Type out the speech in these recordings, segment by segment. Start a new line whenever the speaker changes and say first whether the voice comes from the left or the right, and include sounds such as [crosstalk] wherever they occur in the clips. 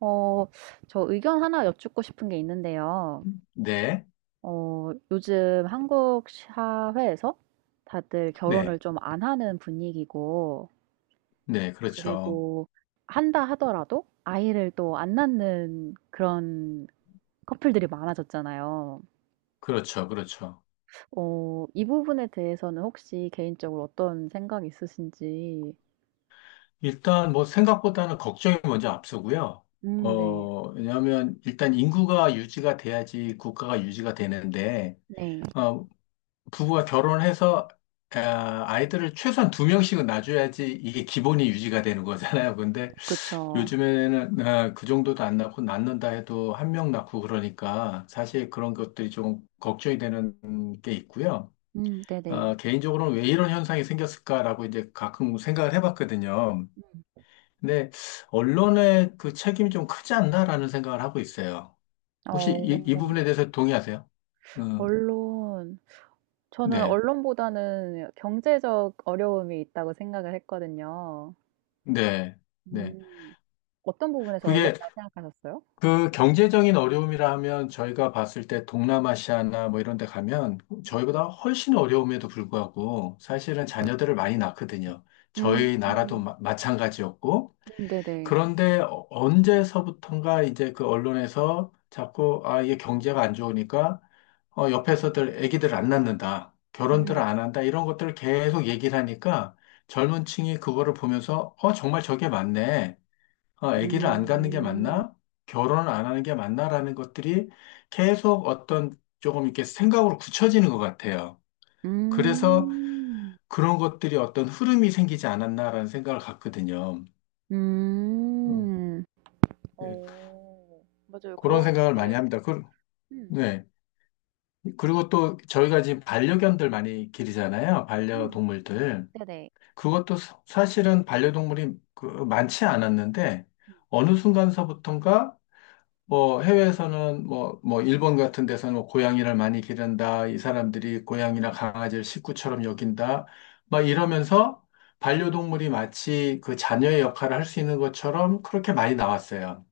right: 어, 저 의견 하나 여쭙고 싶은 게 있는데요.
left: 네,
right: 요즘 한국 사회에서 다들 결혼을
left: 네,
right: 좀 안 하는 분위기고,
left: 네, 그렇죠.
right: 그리고 한다 하더라도 아이를 또 안 낳는 그런 커플들이 많아졌잖아요.
left: 그렇죠, 그렇죠.
right: 이 부분에 대해서는 혹시 개인적으로 어떤 생각이 있으신지?
left: 일단 뭐 생각보다는 걱정이 먼저 앞서고요.
right: 네.
left: 왜냐하면 일단 인구가 유지가 돼야지 국가가 유지가 되는데,
right: 네.
left: 어, 부부가 결혼해서 아이들을 최소한 2명씩은 낳아줘야지 이게 기본이 유지가 되는 거잖아요. 근데
right: 그쵸.
left: 요즘에는 그 정도도 안 낳고 낳는다 해도 1명 낳고 그러니까 사실 그런 것들이 좀 걱정이 되는 게 있고요.
right: 네네.
left: 개인적으로는 왜 이런 현상이 생겼을까라고 이제 가끔 생각을 해봤거든요.
right: 음.
left: 근데 언론의 그 책임이 좀 크지 않나라는 생각을 하고 있어요. 혹시 이
right: 어,
left: 부분에 대해서 동의하세요? 음,
right: 언론. 저는
left: 네,
right: 언론보다는 경제적 어려움이 있다고 생각을 했거든요.
left: 네, 네.
right: 음. 어떤 부분에서
left: 그게
right: 언론이라고 생각하셨어요?
left: 그 경제적인 어려움이라 하면 저희가 봤을 때 동남아시아나 뭐 이런 데 가면
right: 음.
left: 저희보다 훨씬 어려움에도 불구하고 사실은 자녀들을 많이 낳거든요. 저희 나라도
right: 음.
left: 찬가지였고,
right: 네네.
left: 그런데 언제서부턴가 이제 그 언론에서 자꾸 이게 경제가 안 좋으니까 옆에서들 애기들 안 낳는다, 결혼들
right: 음.
left: 안 한다, 이런 것들을 계속 얘기를 하니까 젊은 층이 그거를 보면서 정말 저게 맞네, 애기를 안 갖는 게
right: 음.
left: 맞나, 결혼을 안 하는 게 맞나라는 것들이 계속 어떤 조금 이렇게 생각으로 굳혀지는 것 같아요. 그래서
right: 음.
left: 그런 것들이 어떤 흐름이 생기지 않았나라는 생각을 갖거든요. 음,
right: 음.
left: 네.
right: 어. 맞아요. 그런
left: 그런 생각을 많이
right: 네.
left: 합니다. 그,
right: 음.
left: 네. 그리고 또 저희가 지금 반려견들 많이 기르잖아요,
right: 음.
left: 반려동물들.
right: 네네.
left: 그것도 사실은 반려동물이 그 많지 않았는데
right: 음.
left: 어느 순간서부턴가 뭐 해외에서는 뭐 일본 같은 데서는 뭐 고양이를 많이 기른다, 이 사람들이 고양이나 강아지를 식구처럼 여긴다, 막 이러면서 반려동물이 마치 그 자녀의 역할을 할 수 있는 것처럼 그렇게 많이 나왔어요.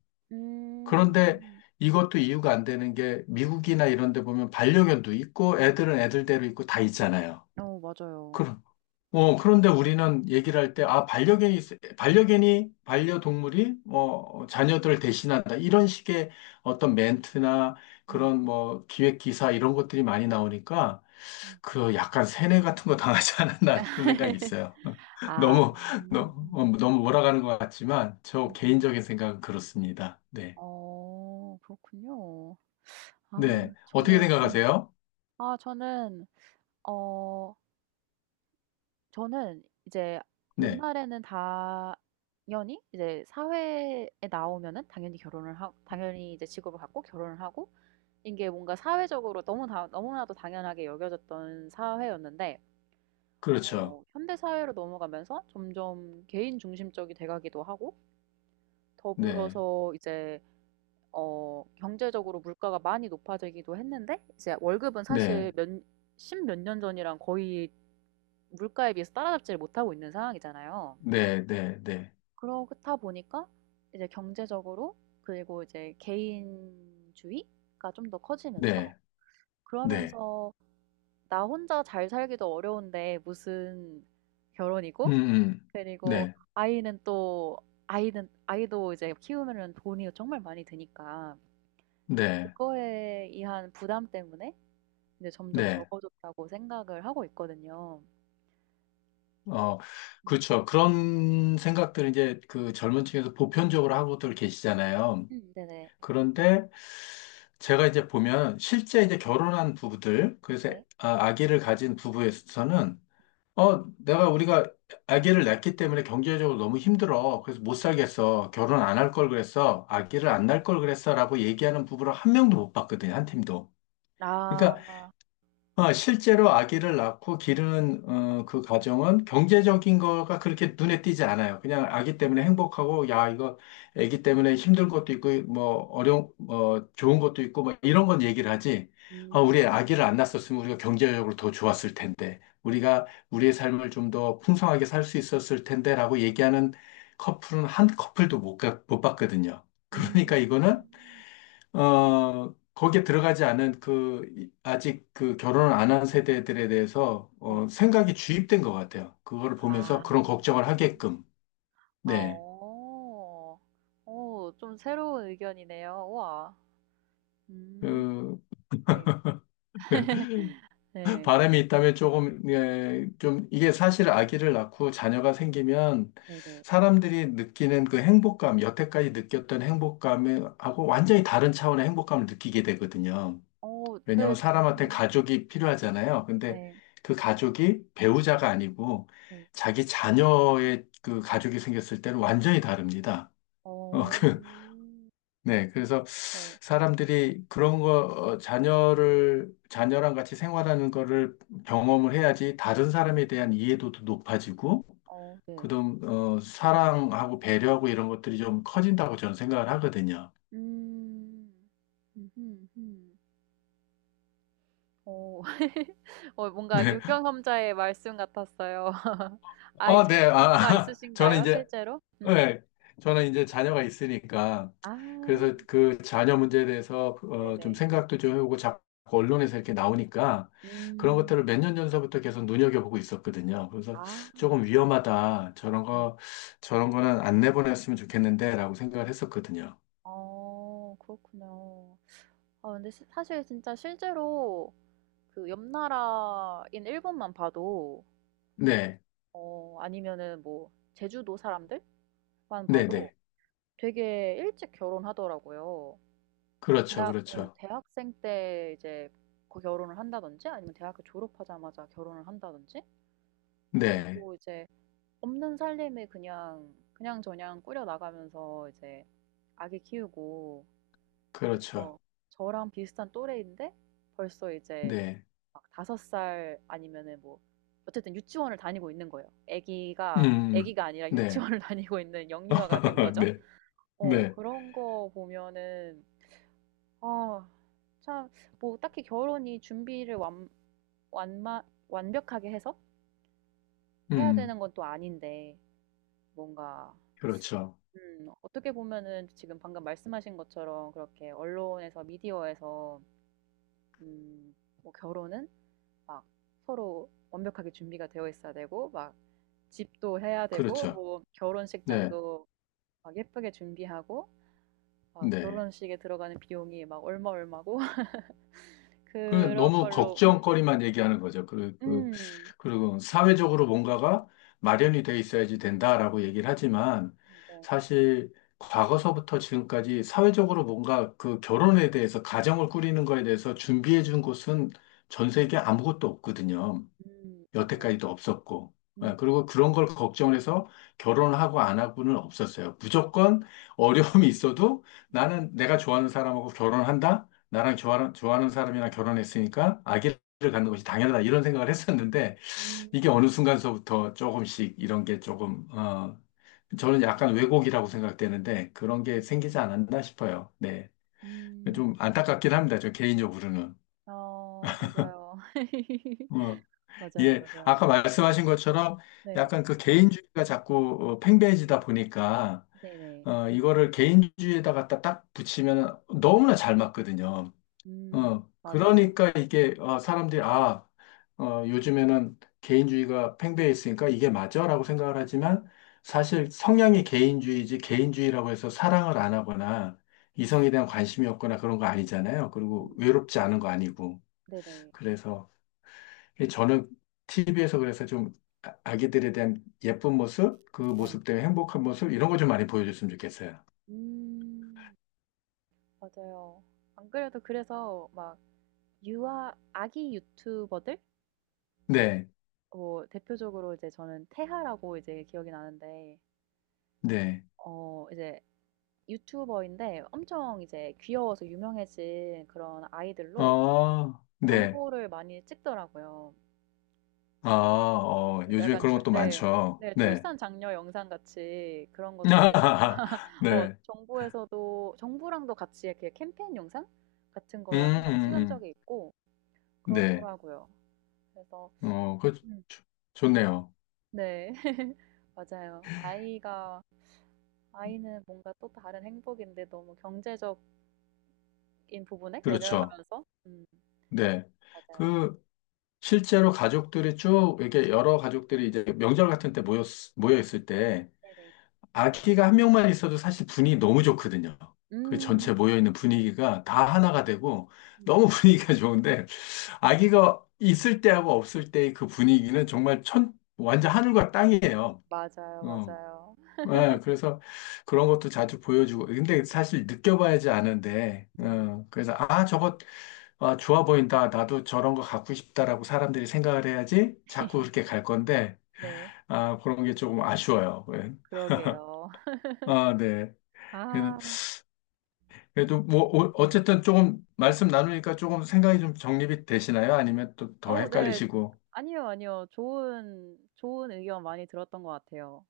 left: 그런데
right: 음.
left: 이것도 이유가 안 되는 게 미국이나 이런 데 보면 반려견도 있고 애들은 애들대로 있고 다 있잖아요.
right: 어 맞아요.
left: 그럼, 그런데 우리는 얘기를 할 때, 반려동물이, 자녀들을 대신한다, 이런 식의 어떤 멘트나
right: 음.
left: 그런 뭐 기획 기사 이런 것들이 많이 나오니까
right: 음.
left: 그 약간 세뇌 같은 거 당하지 않았나 싶은 생각이 있어요. [laughs]
right: 아.
left: 너무, 너, 무 너무 몰아가는 것 같지만 저
right: 음음.
left: 개인적인 생각은 그렇습니다. 네.
right: 어 그렇군요. 아
left: 네. 어떻게
right: 저는 음
left: 생각하세요?
right: 아 저는 어 저는 이제
left: 네.
right: 옛날에는 당연히 이제 사회에 나오면은 당연히 결혼을 하 당연히 이제 직업을 갖고 결혼을 하고, 이게 뭔가 사회적으로 너무나도 당연하게 여겨졌던 사회였는데
left: 그렇죠.
right: 어 현대 사회로 넘어가면서 점점 개인 중심적이 돼 가기도 하고,
left: 네.
right: 더불어서 이제 경제적으로 물가가 많이 높아지기도 했는데, 이제 월급은
left: 네.
right: 사실 몇, 십몇 년 전이랑 거의 물가에 비해서 따라잡지를 못하고 있는 상황이잖아요.
left: 네. 네. 네.
right: 그렇다 보니까 이제 경제적으로, 그리고 이제 개인주의가 좀 더 커지면서,
left: 네. 네.
right: 그러면서 나 혼자 잘 살기도 어려운데 무슨
left: 음.
right: 결혼이고,
left: 음.
right: 그리고
left: 네.
right: 아이는 또 아이는 아이도 이제 키우면은 돈이 정말 많이 드니까
left: 네.
right: 그거에 의한 부담 때문에 근데 점점
left: 네.
right: 적어졌다고 생각을 하고 있거든요.
left: 어,
right: 음.
left: 그렇죠. 그런 생각들을 이제 그 젊은 층에서 보편적으로 하고들 계시잖아요.
right: 네네.
left: 그런데 제가 이제 보면 실제 이제 결혼한 부부들, 그래서
right: 네.
left: 아기를 가진 부부에서는 내가 우리가 아기를 낳기 때문에 경제적으로 너무 힘들어, 그래서 못 살겠어, 결혼 안 할 걸 그랬어, 아기를 안 낳을 걸 그랬어. 라고 얘기하는 부부를 1명도 못 봤거든, 1팀도. 그러니까
right: 아.
left: 실제로 아기를 낳고 기르는 그 과정은
right: 네.
left: 경제적인 거가 그렇게 눈에 띄지 않아요. 그냥 아기 때문에 행복하고, 야 이거 아기 때문에 힘든 것도 있고 뭐 어려운 좋은 것도 있고 뭐 이런 건 얘기를 하지.
right: 음.
left: 우리 아기를 안 낳았었으면 우리가 경제적으로 더 좋았을 텐데, 우리가 우리의 삶을 좀 더 풍성하게 살 수 있었을 텐데라고 얘기하는 커플은 1커플도 못 봤거든요. 그러니까
right: 음.
left: 이거는 거기에 들어가지 않은 그, 아직 그 결혼을 안 한 세대들에 대해서,
right: 네.
left: 생각이 주입된 것 같아요, 그거를 보면서
right: 아.
left: 그런 걱정을 하게끔.
right: 아
left: 네.
right: 오 오 좀 새로운 의견이네요. 우와. 음.
left: 그,
right: 네.
left: [laughs]
right: [laughs] 네.
left: 바람이 있다면 조금, 예, 좀, 이게 사실 아기를 낳고 자녀가 생기면
right: 네네.
left: 사람들이 느끼는 그 행복감, 여태까지 느꼈던 행복감하고 완전히 다른 차원의 행복감을 느끼게 되거든요.
right: 어
left: 왜냐면 하
right: 네.
left: 사람한테
right: 음.
left: 가족이 필요하잖아요. 근데
right: 네.
left: 그 가족이 배우자가 아니고
right: 네.
left: 자기 자녀의 그 가족이 생겼을 때는 완전히 다릅니다. [laughs]
right: 어.
left: 그, 네. 그래서
right: 네.
left: 사람들이 그런 거, 자녀랑 같이 생활하는 거를 경험을 해야지 다른 사람에 대한 이해도도 높아지고,
right: 어 네.
left: 그다음, 사랑하고 배려하고 이런 것들이 좀 커진다고 저는 생각을 하거든요.
right: 음. 음 음. 어. [laughs] 어 뭔가
left: 네.
right: 유경험자의 말씀 같았어요. [laughs] 아이
left: 네.
right: 자녀가
left: [laughs] 저는
right: 있으신가요?
left: 이제
right: 실제로? 음.
left: 네, 저는 이제 자녀가 있으니까 그래서
right: 아
left: 그 자녀 문제에 대해서 좀
right: 네네.
left: 생각도 좀 해보고, 자꾸 언론에서 이렇게 나오니까 그런 것들을
right: 음.
left: 몇 년 전서부터 계속 눈여겨보고 있었거든요. 그래서
right: 아
left: 조금 위험하다, 저런
right: 네.
left: 거, 저런 거는 안 내보냈으면 좋겠는데라고 생각을 했었거든요.
right: 어 그렇군요. 아 근데 시 사실 진짜 실제로 그 옆 나라인 일본만 봐도,
left: 네,
right: 아니면은 뭐 제주도 사람들만
left: 네,
right: 봐도
left: 네.
right: 되게 일찍 결혼하더라고요.
left: 그렇죠, 그렇죠.
right: 대학생 때 이제 그 결혼을 한다든지 아니면 대학교 졸업하자마자 결혼을 한다든지
left: 네,
right: 그러고 이제 없는 살림을 그냥 그냥저냥 꾸려나가면서 이제 아기 키우고,
left: 그렇죠.
right: 그래서 저랑 비슷한 또래인데 벌써 이제
left: 네,
right: 막섯살 아니면은 뭐, 어쨌든 유치원을 다니고 있는 거예요.
left: 음, 음.
right: 아기가 아니라
left: 네,
right: 유치원을 [laughs] 다니고 있는 영유아가 된
left: [laughs]
right: 거죠.
left: 네,
right: 어,
left: 네,
right: 그런 거 보면은, 어, 참, 뭐, 딱히 결혼이 준비를 완, 완마, 완벽하게 해서
left: 음,
right: 해야
left: 음.
right: 되는 건 또 아닌데, 뭔가,
left: 그렇죠,
right: 어떻게 보면은 지금 방금 말씀하신 것처럼 그렇게 언론에서, 미디어에서, 음, 뭐, 결혼은 막 서로 완벽하게 준비가 되어 있어야 되고, 막 집도 해야 되고,
left: 그렇죠.
right: 뭐,
left: 네,
right: 결혼식장도 막 예쁘게 준비하고, 막
left: 네.
right: 결혼식에 들어가는 비용이 막 얼마 얼마고, [laughs]
left: 그
right: 그런
left: 너무
right: 걸로,
left: 걱정거리만 얘기하는 거죠.
right: 음,
left: 그리고 사회적으로 뭔가가 마련이 돼 있어야지 된다라고 얘기를 하지만
right: 네.
left: 사실 과거서부터 지금까지 사회적으로 뭔가 그 결혼에 대해서, 가정을 꾸리는 거에 대해서 준비해 준 곳은 전 세계 아무것도 없거든요.
right: 맞아요.
left: 여태까지도 없었고. 예,
right: 음.
left: 그리고 그런 걸 걱정해서 결혼을 하고 안 하고는 없었어요. 무조건 어려움이 있어도
right: 음.
left: 나는 내가 좋아하는 사람하고 결혼한다, 나랑 좋아하는 사람이랑 결혼했으니까 아기를 갖는 것이 당연하다, 이런 생각을 했었는데 이게
right: 음.
left: 어느 순간서부터 조금씩 이런 게 조금, 저는 약간 왜곡이라고 생각되는데 그런 게
right: 음.
left: 생기지 않았나 싶어요. 네.
right: 음.
left: 좀 안타깝긴 합니다, 저 개인적으로는.
right: 아 맞아요. [laughs]
left: 어,
right: 맞아요,
left: 예,
right: 맞아요.
left: 아까 말씀하신 것처럼
right: 네.
left: 약간 그 개인주의가 자꾸 팽배해지다 보니까
right: 네네.
left: 이거를 개인주의에다 갖다 딱 붙이면 너무나 잘 맞거든요.
right: 맞아요.
left: 그러니까 이게 사람들이 요즘에는 개인주의가 팽배해 있으니까 이게 맞아라고 생각을 하지만 사실 성향이 개인주의지, 개인주의라고 해서 사랑을 안 하거나 이성에 대한 관심이 없거나 그런 거 아니잖아요. 그리고
right: 음
left: 외롭지 않은 거 아니고.
right: 네네.
left: 그래서 이 저는 TV에서 그래서 좀 아기들에 대한 예쁜 모습, 그
right: 네.
left: 모습 때문에 행복한 모습, 이런 거 좀 많이 보여줬으면 좋겠어요.
right: 음 맞아요. 안 그래도 그래서 막 유아 아기 유튜버들,
left: 네,
right: 뭐 대표적으로 이제 저는 태하라고 이제 기억이 나는데
left: 네.
right: 이제 유튜버인데 엄청 이제 귀여워서 유명해진 그런 아이들로
left: 네.
right: 광고를 많이 찍더라고요. 그래서
left: 요즘에
right: 약간
left: 그런
right: 출
left: 것도
right: 네.
left: 많죠.
right: 네
left: 네.
right: 출산 장려 영상 같이 그런 것도 이제
left: [laughs]
right: 어
left: 네.
right: 정부에서도 정부랑도 같이 이렇게 캠페인 영상 같은
left: 음,
right: 거를 한번
left: 음,
right: 찍은
left: 음.
right: 적이 있고
left: 네.
right: 그렇더라고요. 그래서
left: 그,
right: 음.
left: 좋- 좋네요.
right: 네. [laughs] 맞아요. 아이가 아이는 뭔가 또 다른 행복인데 너무 경제적인 부분에
left: 그렇죠.
right: 연연하면서
left: 네.
right: 맞아요.
left: 그, 실제로 가족들이 쭉, 이렇게 여러 가족들이 이제 명절 같은 때 모여 있을 때,
right: 네네.
left: 아기가 1명만 있어도 사실 분위기 너무 좋거든요. 그 전체
right: 음.
left: 모여있는 분위기가 다 하나가 되고
right: 음
left: 너무 [laughs] 분위기가 좋은데 아기가 있을 때하고 없을 때의 그 분위기는 정말 완전 하늘과 땅이에요.
right: 맞아요,
left: 어.
right: 맞아요.
left: 예, 그래서 그런 것도 자주 보여주고, 근데 사실 느껴봐야지 아는데
right: 음.
left: 그래서 아 저거 좋아 보인다, 나도 저런 거 갖고 싶다라고 사람들이 생각을 해야지 자꾸
right: [laughs]
left: 그렇게 갈 건데,
right: 네.
left: 그런 게 조금 아쉬워요. 예.
right: 그러게요.
left: 네.
right: 아.
left: 그래도 뭐 어쨌든 조금 말씀 나누니까 조금 생각이 좀 정립이 되시나요? 아니면 또 더
right: 어 네.
left: 헷갈리시고.
right: 아니요, 아니요. 좋은 의견 많이 들었던 것 같아요.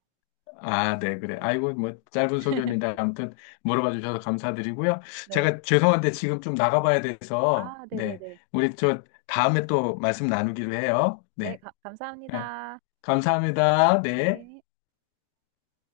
left: 네, 그래.
right: 음.
left: 아이고 뭐 짧은 소견인데
right: [laughs]
left: 아무튼 물어봐 주셔서 감사드리고요.
right: 네.
left: 제가 죄송한데 지금 좀 나가봐야 돼서
right: 아
left: 네,
right: 네네네.
left: 우리 저 다음에 또 말씀 나누기로 해요.
right: 네.
left: 네,
right: 가
left: 네.
right: 감사합니다.
left: 감사합니다. 네.
right: 네.